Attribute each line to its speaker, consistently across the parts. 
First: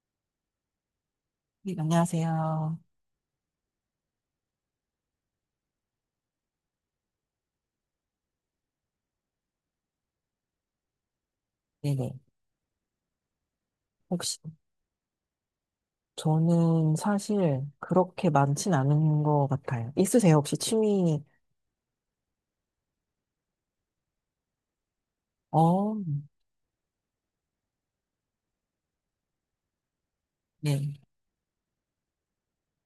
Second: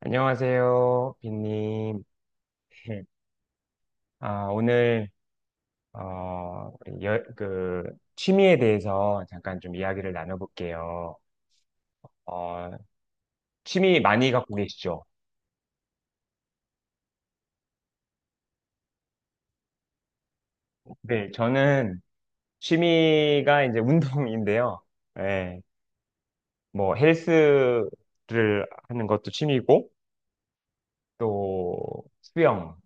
Speaker 1: 안녕하세요,
Speaker 2: 네,
Speaker 1: 빈님.
Speaker 2: 안녕하세요.
Speaker 1: 아, 오늘, 어, 우리 여- 그, 취미에 대해서 잠깐 좀 이야기를 나눠볼게요.
Speaker 2: 네네.
Speaker 1: 어, 취미 많이
Speaker 2: 혹시,
Speaker 1: 갖고 계시죠?
Speaker 2: 저는 사실 그렇게 많진 않은 것 같아요. 있으세요? 혹시 취미?
Speaker 1: 네, 저는 취미가 이제 운동인데요. 예,
Speaker 2: 어,
Speaker 1: 뭐, 헬스를 하는 것도 취미고,
Speaker 2: 네.
Speaker 1: 또, 수영.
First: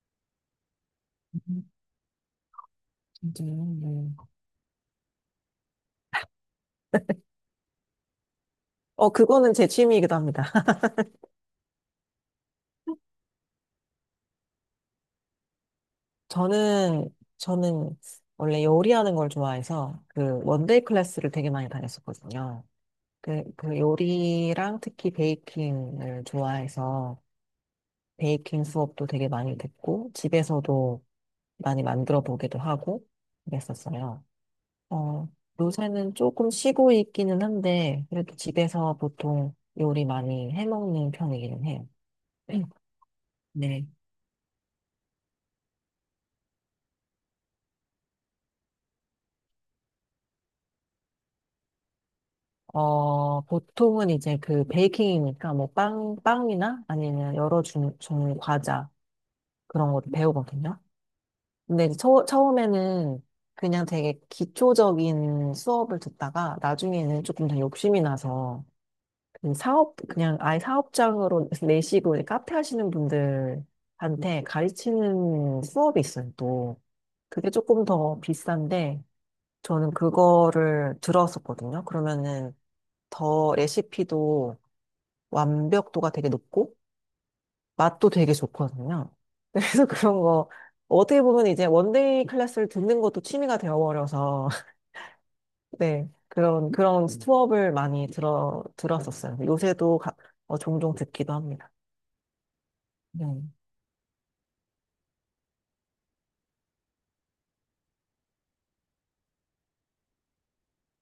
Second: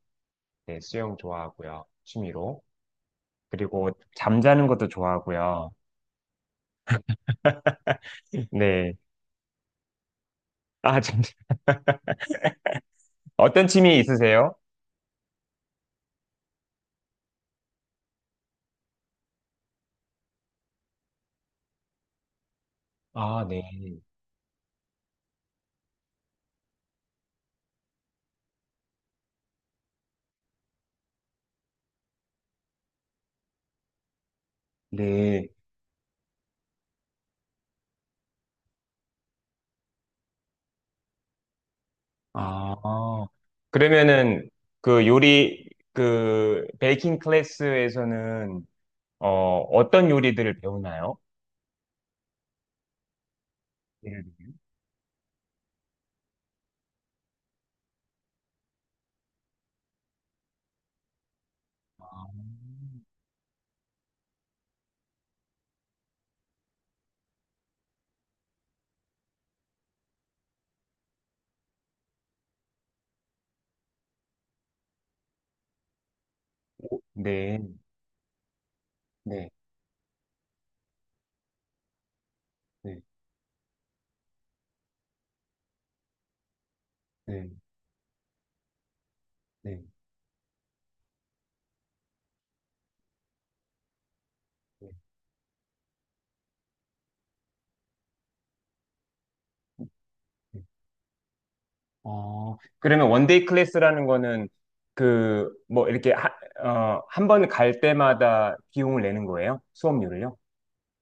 Speaker 1: 네, 수영
Speaker 2: 음,
Speaker 1: 좋아하고요. 취미로.
Speaker 2: 진짜요?
Speaker 1: 그리고
Speaker 2: 네.
Speaker 1: 잠자는 것도 좋아하고요. 네.
Speaker 2: 그거는 제 취미이기도 합니다.
Speaker 1: 아, 잠 어떤 취미 있으세요?
Speaker 2: 저는 원래 요리하는 걸 좋아해서 그 원데이 클래스를 되게 많이 다녔었거든요. 그,
Speaker 1: 아, 네.
Speaker 2: 그 요리랑 특히 베이킹을 좋아해서 베이킹 수업도 되게 많이 듣고 집에서도 많이 만들어 보기도 하고 그랬었어요. 어,
Speaker 1: 네.
Speaker 2: 요새는 조금 쉬고 있기는 한데, 그래도 집에서 보통 요리 많이 해먹는 편이기는 해요.
Speaker 1: 아,
Speaker 2: 네.
Speaker 1: 그러면은 그 요리 그 베이킹 클래스에서는 어 어떤 요리들을 배우나요?
Speaker 2: 보통은
Speaker 1: 네.
Speaker 2: 이제 그 베이킹이니까 뭐 빵이나 아니면 여러 종류 과자 그런 것도 배우거든요. 근데 이제
Speaker 1: 아,
Speaker 2: 처음에는 그냥 되게 기초적인 수업을 듣다가 나중에는 조금 더 욕심이 나서 그냥 아예 사업장으로 내시고 이제 카페 하시는 분들한테 가르치는 수업이 있어요, 또. 그게
Speaker 1: 네.
Speaker 2: 조금 더 비싼데,
Speaker 1: 네.
Speaker 2: 저는 그거를 들었었거든요. 그러면은
Speaker 1: 네.
Speaker 2: 더 레시피도 완벽도가 되게 높고,
Speaker 1: 네. 네.
Speaker 2: 맛도 되게 좋거든요.
Speaker 1: 네.
Speaker 2: 그래서 그런 거, 어떻게 보면 이제 원데이 클래스를 듣는 것도 취미가 되어버려서,
Speaker 1: 네.
Speaker 2: 네. 그런 수업을 많이 들었었어요. 요새도 종종 듣기도 합니다.
Speaker 1: 어, 그러면
Speaker 2: 네.
Speaker 1: 원데이 클래스라는 거는 그 뭐 이렇게 하, 한 번 갈 때마다 비용을 내는 거예요? 수업료를요?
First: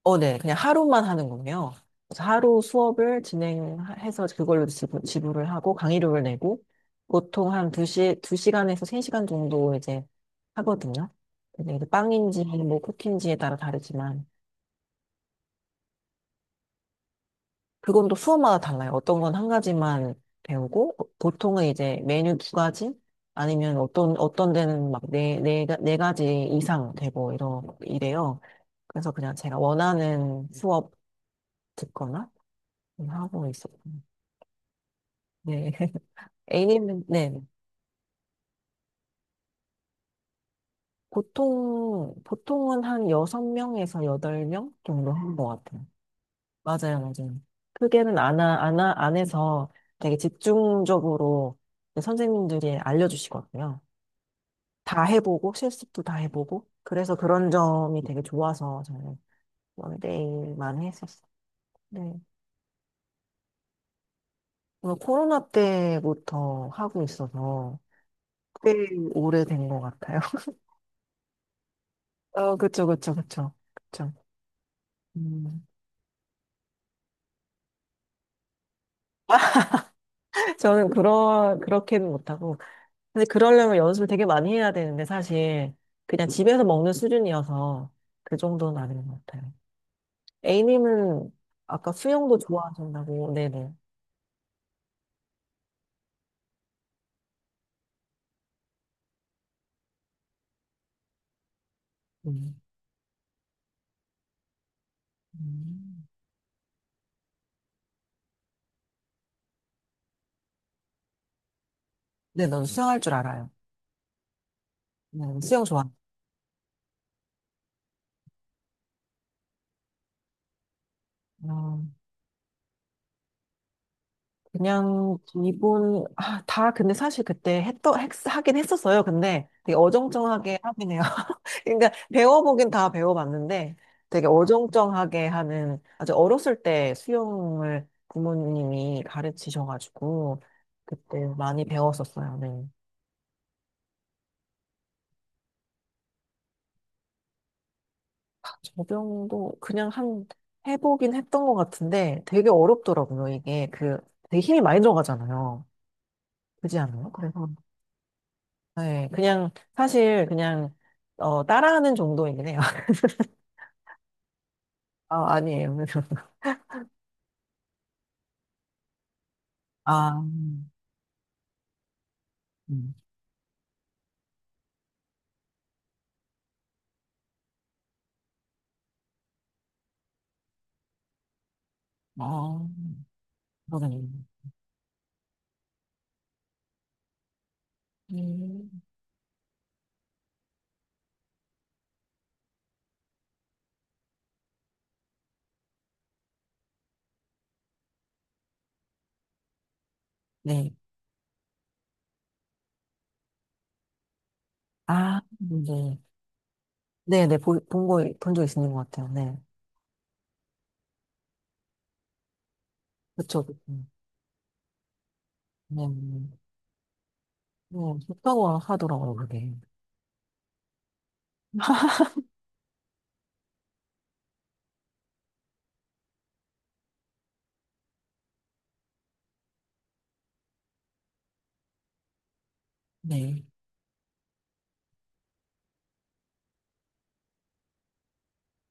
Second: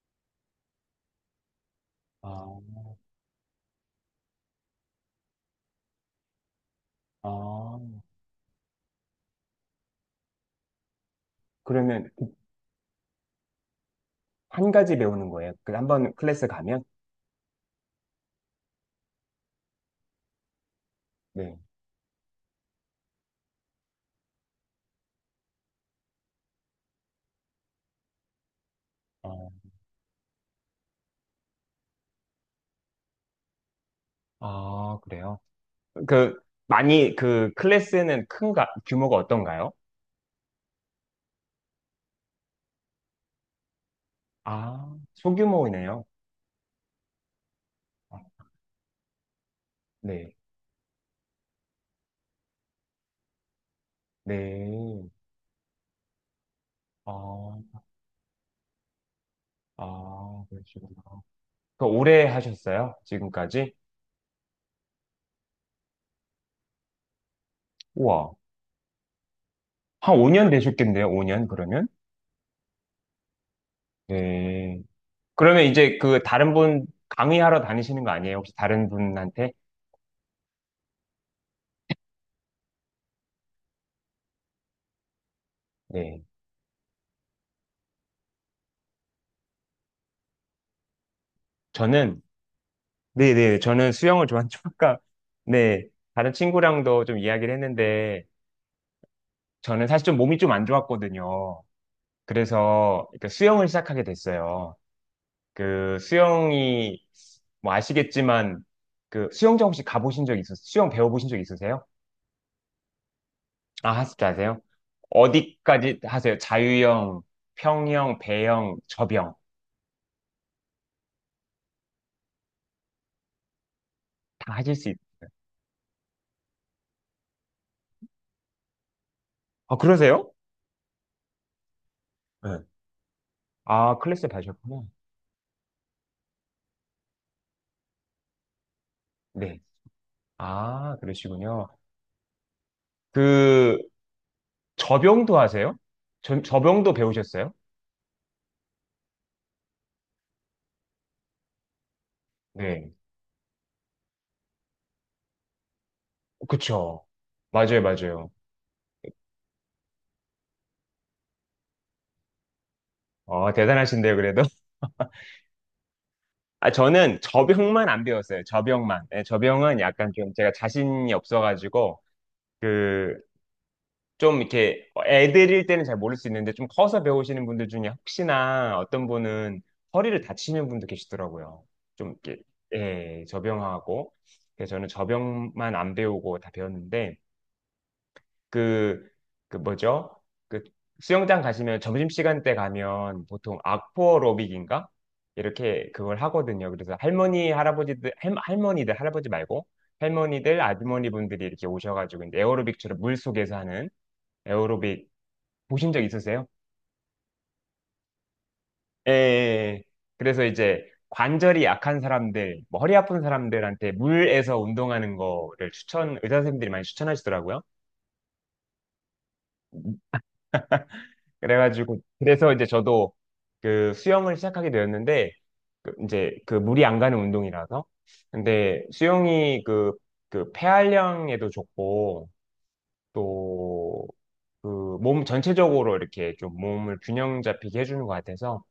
Speaker 2: 어, 네. 그냥 하루만 하는군요. 그래서
Speaker 1: 아,
Speaker 2: 하루 수업을 진행해서 그걸로 지불을 하고 강의료를 내고 보통 한
Speaker 1: 아,
Speaker 2: 2시, 두 시간에서 3시간 정도 이제 하거든요. 근데 이제
Speaker 1: 그러면
Speaker 2: 빵인지 뭐 쿠키인지에 따라 다르지만
Speaker 1: 한 가지 배우는 거예요. 그 한 번 클래스 가면?
Speaker 2: 그건 또 수업마다 달라요. 어떤 건 한 가지만 배우고
Speaker 1: 네.
Speaker 2: 보통은 이제 메뉴 두 가지 아니면 어떤 데는 막 네 가지 이상 되고 이러 이래요. 그래서 그냥
Speaker 1: 어,
Speaker 2: 제가 원하는 수업 듣거나 하고 있었어요.
Speaker 1: 아, 그래요?
Speaker 2: 네.
Speaker 1: 그,
Speaker 2: A님은,
Speaker 1: 많이,
Speaker 2: 네.
Speaker 1: 그 클래스는 큰가, 규모가 어떤가요?
Speaker 2: 보통은 한 6명에서 8명
Speaker 1: 아,
Speaker 2: 정도 하는 것 같아요.
Speaker 1: 소규모이네요.
Speaker 2: 맞아요, 맞아요.
Speaker 1: 아,
Speaker 2: 크게는 안 해서 되게
Speaker 1: 네.
Speaker 2: 집중적으로 선생님들이 알려주시거든요. 다
Speaker 1: 네.
Speaker 2: 해보고, 실습도 다 해보고. 그래서 그런
Speaker 1: 아,
Speaker 2: 점이 되게 좋아서 저는
Speaker 1: 아,
Speaker 2: 원데이만
Speaker 1: 그러시구나.
Speaker 2: 했었어요.
Speaker 1: 그
Speaker 2: 네.
Speaker 1: 오래 하셨어요? 지금까지?
Speaker 2: 오늘 코로나 때부터 하고 있어서
Speaker 1: 우와.
Speaker 2: 꽤 오래된 것
Speaker 1: 한
Speaker 2: 같아요.
Speaker 1: 5년 되셨겠네요, 5년 그러면?
Speaker 2: 그쵸, 그쵸, 그쵸. 그쵸.
Speaker 1: 네. 그러면
Speaker 2: 음.
Speaker 1: 이제 그 다른 분 강의하러 다니시는 거 아니에요? 혹시 다른 분한테?
Speaker 2: 저는 그런 그렇게는 못하고 근데 그러려면 연습을 되게 많이 해야 되는데 사실
Speaker 1: 네.
Speaker 2: 그냥 집에서 먹는 수준이어서 그 정도는 아닌 것 같아요. A님은 아까
Speaker 1: 저는
Speaker 2: 수영도 좋아하신다고
Speaker 1: 네네.
Speaker 2: 네네.
Speaker 1: 저는 수영을 좋아하죠. 아까, 네. 다른 친구랑도 좀 이야기를 했는데, 저는 사실 좀 몸이 좀 안 좋았거든요.
Speaker 2: 음.
Speaker 1: 그래서 그러니까 수영을 시작하게 됐어요. 그
Speaker 2: 음.
Speaker 1: 수영이, 뭐 아시겠지만, 그 수영장 혹시 가보신 적 있으세요? 수영 배워보신 적 있으세요?
Speaker 2: 네, 넌 수영할 줄 알아요.
Speaker 1: 아, 하실 줄 아세요?
Speaker 2: 네, 수영 좋아.
Speaker 1: 어디까지 하세요? 자유형, 평형, 배영, 접영. 다 하실 수 있...
Speaker 2: 그냥 기본 다 근데 사실 그때 하긴 했었어요. 근데 되게
Speaker 1: 아, 그러세요?
Speaker 2: 어정쩡하게 하긴 해요. 그러니까
Speaker 1: 네.
Speaker 2: 배워보긴 다 배워봤는데
Speaker 1: 아,
Speaker 2: 되게
Speaker 1: 클래스 받으셨구나.
Speaker 2: 어정쩡하게 하는 아주 어렸을 때 수영을 부모님이
Speaker 1: 네.
Speaker 2: 가르치셔가지고
Speaker 1: 아,
Speaker 2: 그때 많이
Speaker 1: 그러시군요.
Speaker 2: 배웠었어요. 네.
Speaker 1: 그, 저병도 하세요? 저병도 배우셨어요?
Speaker 2: 저병도 그냥 한 해보긴 했던 것 같은데 되게
Speaker 1: 네.
Speaker 2: 어렵더라고요. 이게 그 되게 힘이 많이 들어가잖아요. 그지
Speaker 1: 그쵸.
Speaker 2: 않아요? 그래서
Speaker 1: 맞아요, 맞아요.
Speaker 2: 네, 그냥 사실 그냥 따라하는 정도이긴 해요.
Speaker 1: 어, 대단하신데요, 그래도.
Speaker 2: 아, 아니에요.
Speaker 1: 아, 저는 저병만 안 배웠어요. 저병만. 네, 저병은 약간
Speaker 2: 아,
Speaker 1: 좀 제가 자신이 없어가지고,
Speaker 2: 음,
Speaker 1: 그, 좀 이렇게 애들일 때는 잘 모를 수 있는데, 좀 커서 배우시는 분들 중에 혹시나 어떤 분은 허리를 다치는 분도 계시더라고요. 좀 이렇게,
Speaker 2: 아,
Speaker 1: 예,
Speaker 2: 그러네요.
Speaker 1: 저병하고. 그래서 저는 저병만 안 배우고 다 배웠는데,
Speaker 2: 음.
Speaker 1: 그, 그 뭐죠? 그 수영장 가시면 점심시간 때 가면 보통 악포로빅인가? 이렇게 그걸 하거든요. 그래서 할머니들, 할아버지 말고 할머니들,
Speaker 2: 네,
Speaker 1: 아주머니 분들이 이렇게 오셔가지고 이제 에어로빅처럼 물 속에서 하는 에어로빅 보신
Speaker 2: 네,
Speaker 1: 적 있으세요?
Speaker 2: 네, 네, 본 적 있는 것 같아요.
Speaker 1: 예, 예,
Speaker 2: 네,
Speaker 1: 예. 그래서 이제 관절이 약한 사람들, 뭐 허리 아픈
Speaker 2: 그렇죠.
Speaker 1: 사람들한테 물에서 운동하는 거를
Speaker 2: 네,
Speaker 1: 추천, 의사 선생님들이 많이 추천하시더라고요.
Speaker 2: 네, 좋다고 하더라고요, 그게.
Speaker 1: 그래가지고 그래서 이제 저도 그 수영을 시작하게 되었는데 그 이제 그 물이 안 가는 운동이라서 근데 수영이 그 그 폐활량에도 좋고
Speaker 2: 네,
Speaker 1: 또 그 몸 전체적으로 이렇게 좀 몸을 균형 잡히게 해주는 것 같아서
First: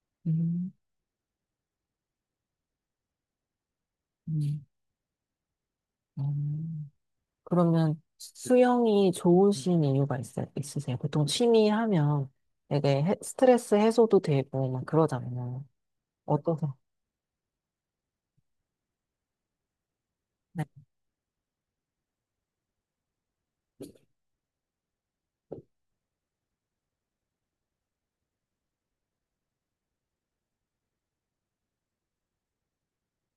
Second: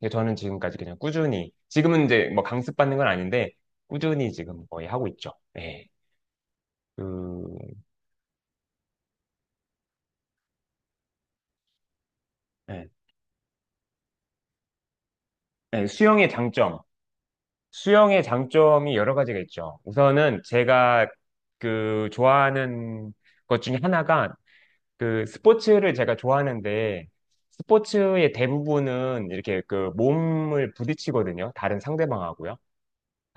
Speaker 1: 그래서 저는
Speaker 2: 음,
Speaker 1: 지금까지 그냥 꾸준히 지금은 이제 뭐 강습 받는 건 아닌데 꾸준히
Speaker 2: 음,
Speaker 1: 지금 거의 하고 있죠. 네.
Speaker 2: 음.
Speaker 1: 그
Speaker 2: 그러면 수영이 좋으신 이유가 있으세요? 보통 취미 하면
Speaker 1: 네.
Speaker 2: 되게 스트레스 해소도 되고 막 그러잖아요.
Speaker 1: 네, 수영의
Speaker 2: 어떠세요?
Speaker 1: 장점 수영의 장점이 여러 가지가 있죠. 우선은
Speaker 2: 네,
Speaker 1: 제가 그 좋아하는 것 중에 하나가 그 스포츠를 제가 좋아하는데 스포츠의 대부분은 이렇게 그 몸을 부딪히거든요. 다른 상대방하고요.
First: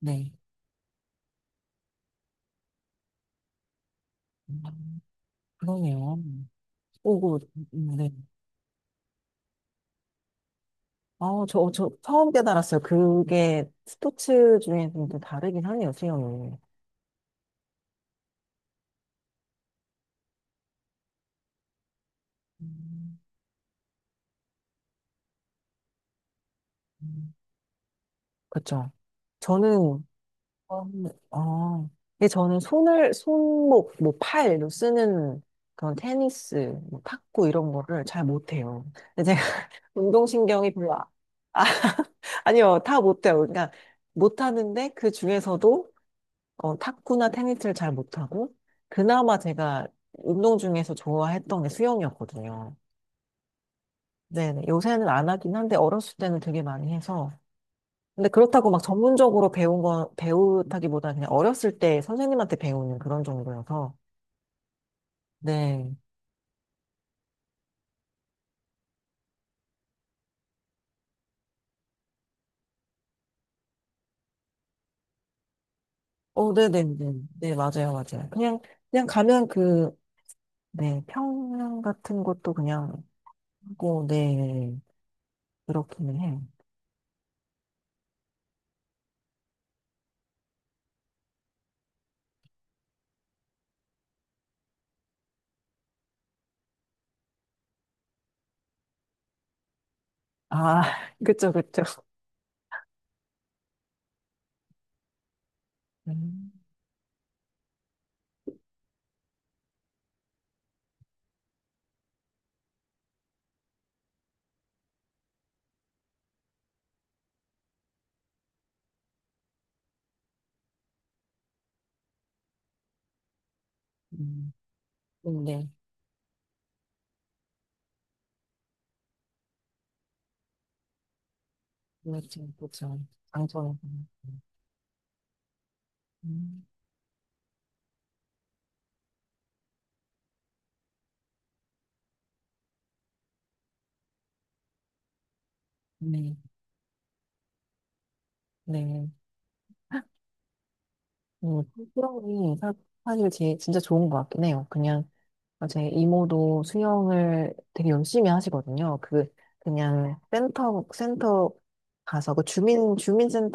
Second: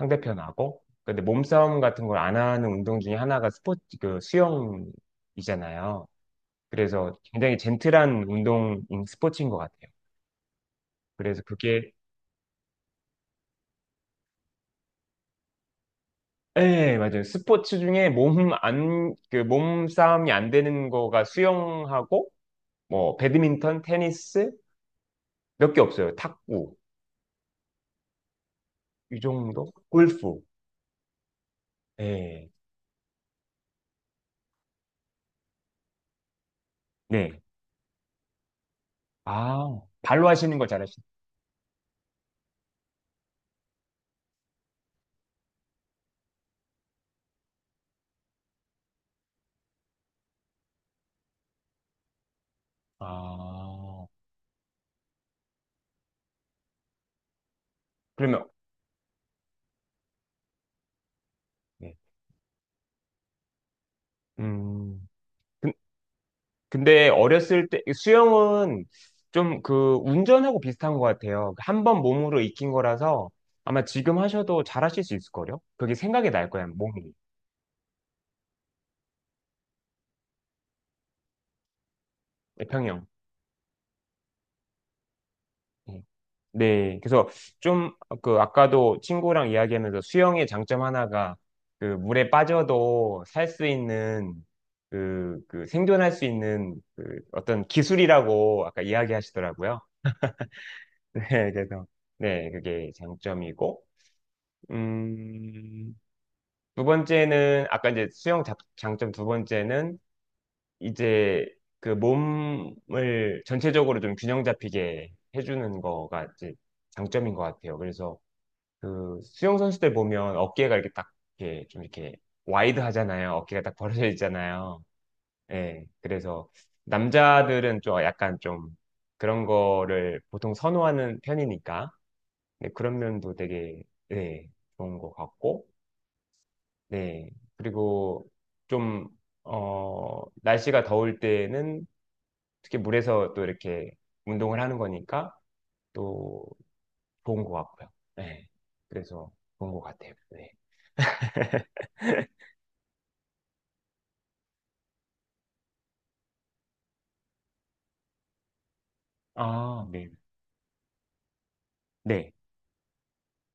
Speaker 2: 네.
Speaker 1: 근데 몸싸움 같은 걸 안 하는 운동 중에 하나가 스포츠, 그
Speaker 2: 음,
Speaker 1: 수영이잖아요.
Speaker 2: 그러네요.
Speaker 1: 그래서
Speaker 2: 오고,
Speaker 1: 굉장히
Speaker 2: 네.
Speaker 1: 젠틀한 운동인 스포츠인 것 같아요. 그래서
Speaker 2: 저
Speaker 1: 그게
Speaker 2: 처음 깨달았어요. 그게 스포츠 중에 좀 또 다르긴 하네요, 수영이.
Speaker 1: 네, 맞아요. 스포츠 중에 몸 안, 그 몸싸움이 안 되는 거가 수영하고, 뭐,
Speaker 2: 음,
Speaker 1: 배드민턴, 테니스, 몇 개 없어요. 탁구,
Speaker 2: 음. 그쵸.
Speaker 1: 이 정도?
Speaker 2: 저는,
Speaker 1: 골프.
Speaker 2: 음, 아, 근데
Speaker 1: 네
Speaker 2: 저는 손목, 뭐 팔로 쓰는 그런 테니스, 뭐
Speaker 1: 네.
Speaker 2: 탁구 이런 거를 잘 못해요. 근데 제가
Speaker 1: 아, 발로 하시는 걸
Speaker 2: 운동신경이 별로,
Speaker 1: 잘하시네.
Speaker 2: 아, 아니요, 다 못해요. 그러니까 못하는데 그 중에서도 탁구나 테니스를 잘 못하고, 그나마 제가 운동 중에서 좋아했던 게 수영이었거든요.
Speaker 1: 아,
Speaker 2: 네네. 요새는 안 하긴 한데, 어렸을 때는 되게 많이 해서. 근데
Speaker 1: 그러면,
Speaker 2: 그렇다고 막 전문적으로 배운 건, 배우다기보다 그냥 어렸을
Speaker 1: 네.
Speaker 2: 때 선생님한테 배우는 그런 정도여서.
Speaker 1: 음, 근-
Speaker 2: 네.
Speaker 1: 근데 어렸을 때, 수영은 좀 그 운전하고 비슷한 것 같아요. 한 번 몸으로 익힌 거라서 아마 지금 하셔도 잘하실 수 있을걸요? 그게 생각이 날 거예요,
Speaker 2: 네네네.
Speaker 1: 몸이.
Speaker 2: 네, 맞아요, 맞아요. 그냥 가면 네, 평양 같은 것도 그냥
Speaker 1: 평형.
Speaker 2: 하고, 네,
Speaker 1: 네.
Speaker 2: 그렇기는 해요.
Speaker 1: 네, 그래서 좀 그 아까도 친구랑 이야기하면서 수영의 장점 하나가 그 물에 빠져도 살 수 있는 그, 그 생존할 수 있는 그 어떤 기술이라고 아까 이야기하시더라고요.
Speaker 2: 아,
Speaker 1: 네,
Speaker 2: 그쵸, 그쵸.
Speaker 1: 그래서 네, 그게 장점이고 음,
Speaker 2: 음,
Speaker 1: 두 번째는 아까 이제 장점 두 번째는 이제 그 몸을 전체적으로 좀 균형 잡히게 해주는 거가 이제 장점인 것 같아요. 그래서 그 수영 선수들 보면 어깨가 이렇게 딱 이렇게 좀 이렇게 와이드 하잖아요. 어깨가 딱 벌어져
Speaker 2: 음,
Speaker 1: 있잖아요.
Speaker 2: 네.
Speaker 1: 예. 그래서 남자들은 좀 약간 좀 그런 거를 보통 선호하는 편이니까
Speaker 2: 그렇죠,
Speaker 1: 네,
Speaker 2: 그렇죠.
Speaker 1: 그런 면도
Speaker 2: 장점이.
Speaker 1: 되게 네, 좋은 것 같고
Speaker 2: 음,
Speaker 1: 네. 그리고 좀 어, 날씨가 더울 때는 특히 물에서 또 이렇게 운동을 하는 거니까
Speaker 2: 네,
Speaker 1: 또 좋은 것 같고요. 네.
Speaker 2: 네.
Speaker 1: 그래서 좋은 것 같아요. 네.
Speaker 2: 음, 수영이 사실 진짜 좋은 것 같긴 해요. 그냥 제 이모도 수영을 되게 열심히 하시거든요.
Speaker 1: 아, 네.
Speaker 2: 그냥 센터
Speaker 1: 네.
Speaker 2: 가서 그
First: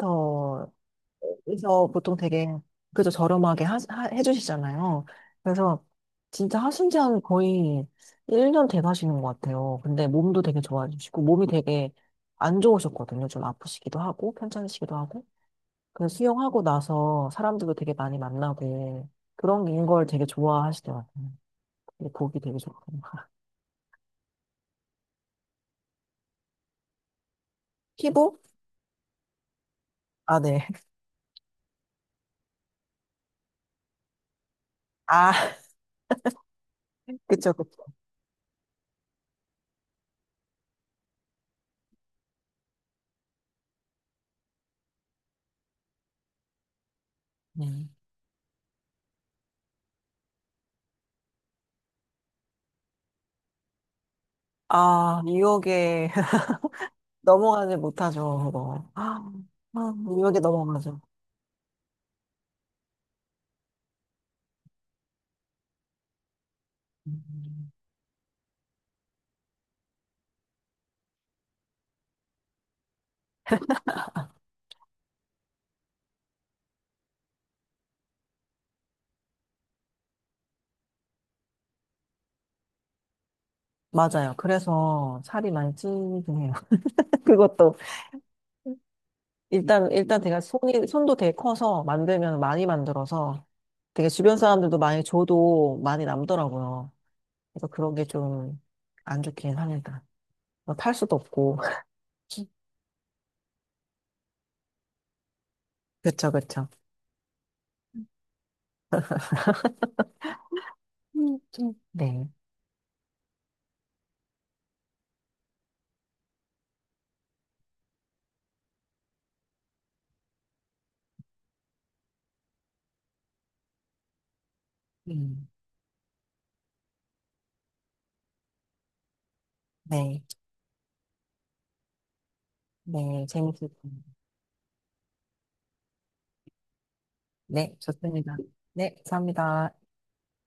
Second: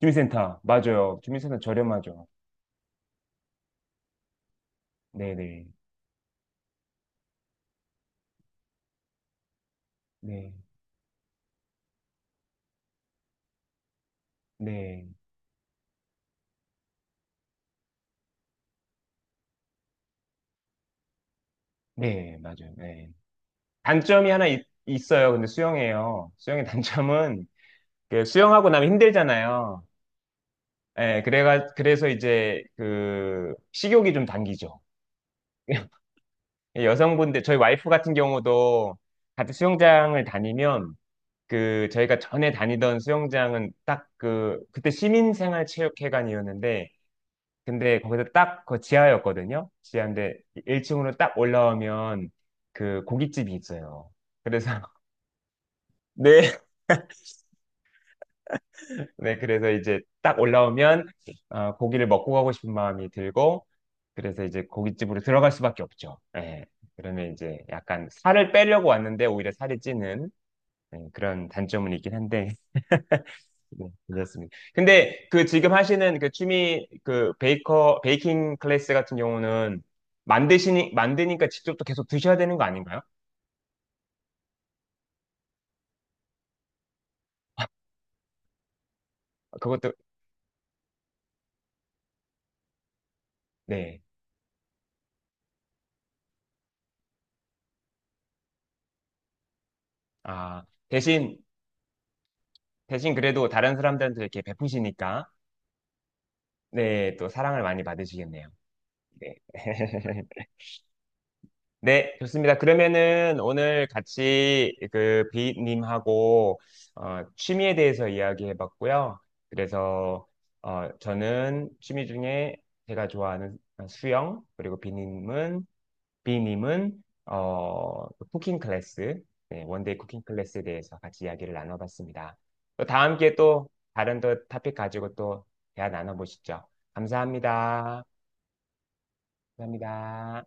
Speaker 1: 주민센터. 맞아요. 주민센터
Speaker 2: 그래서 보통
Speaker 1: 저렴하죠.
Speaker 2: 되게 그래도 저렴하게 해주시잖아요.
Speaker 1: 네네.
Speaker 2: 그래서 진짜 하신지한 거의 1년 돼가시는 것 같아요. 근데 몸도
Speaker 1: 네.
Speaker 2: 되게 좋아지시고 몸이 되게 안 좋으셨거든요. 좀 아프시기도 하고 편찮으시기도
Speaker 1: 네.
Speaker 2: 하고. 그래서 수영하고 나서 사람들도 되게 많이 만나고 그런 걸 되게 좋아하시더라고요. 근데
Speaker 1: 네.
Speaker 2: 보기 되게
Speaker 1: 맞아요.
Speaker 2: 좋고.
Speaker 1: 네. 단점이 하나 있, 어요 근데 수영이에요. 수영의 단점은 그
Speaker 2: 피부?
Speaker 1: 수영하고 나면 힘들잖아요.
Speaker 2: 아, 네.
Speaker 1: 예, 그래가 그래서 이제 그 식욕이 좀 당기죠.
Speaker 2: 아,
Speaker 1: 여성분들
Speaker 2: 그쵸,
Speaker 1: 저희
Speaker 2: 그쵸.
Speaker 1: 와이프 같은 경우도 같은 수영장을 다니면 그 저희가 전에 다니던 수영장은 딱 그 그때 시민생활체육회관이었는데
Speaker 2: 네.
Speaker 1: 근데 거기서 딱 그 지하였거든요. 지하인데 1층으로 딱 올라오면 그 고깃집이 있어요. 그래서
Speaker 2: 아, 뉴욕에
Speaker 1: 네,
Speaker 2: 넘어가지 못하죠, 그거.
Speaker 1: 네, 그래서 이제 딱
Speaker 2: 유혹에 넘어가죠.
Speaker 1: 올라오면 어, 고기를 먹고 가고 싶은 마음이 들고 그래서 이제 고깃집으로 들어갈 수밖에 없죠. 예. 그러면 이제
Speaker 2: 음,
Speaker 1: 약간 살을 빼려고 왔는데 오히려 살이 찌는 예, 그런 단점은 있긴 한데 네, 그렇습니다. 근데 그 지금 하시는 그 취미 그 베이커 베이킹 클래스 같은 경우는 만드시니 만드니까 직접 또 계속 드셔야 되는 거 아닌가요?
Speaker 2: 맞아요. 그래서 살이 많이 찌긴 해요. 그것도
Speaker 1: 그것도
Speaker 2: 일단 제가 손이 손도 되게 커서 만들면 많이 만들어서
Speaker 1: 네.
Speaker 2: 되게 주변 사람들도 많이 줘도 많이 남더라고요. 그래서 그런 게 좀 안 좋긴 합니다.
Speaker 1: 아,
Speaker 2: 뭐 팔 수도
Speaker 1: 대신
Speaker 2: 없고.
Speaker 1: 대신 그래도 다른 사람들한테 이렇게 베푸시니까
Speaker 2: 그쵸, 그쵸.
Speaker 1: 네, 또 사랑을 많이 받으시겠네요. 네. 네,
Speaker 2: 네.
Speaker 1: 좋습니다. 그러면은 오늘 같이 그 비님하고 어, 취미에 대해서 이야기해 봤고요. 그래서 어, 저는 취미 중에 제가 좋아하는 수영, 그리고
Speaker 2: 음,
Speaker 1: 비님은 비님은 어, 쿠킹 클래스, 네, 원데이
Speaker 2: 네.
Speaker 1: 쿠킹 클래스에 대해서 같이 이야기를 나눠봤습니다. 또 다음
Speaker 2: 네.
Speaker 1: 기회에
Speaker 2: 재밌을
Speaker 1: 또
Speaker 2: 겁니다.
Speaker 1: 다른 또 토픽 가지고 또 대화 나눠보시죠.
Speaker 2: 네.
Speaker 1: 감사합니다.
Speaker 2: 좋습니다. 네. 감사합니다.
Speaker 1: 감사합니다.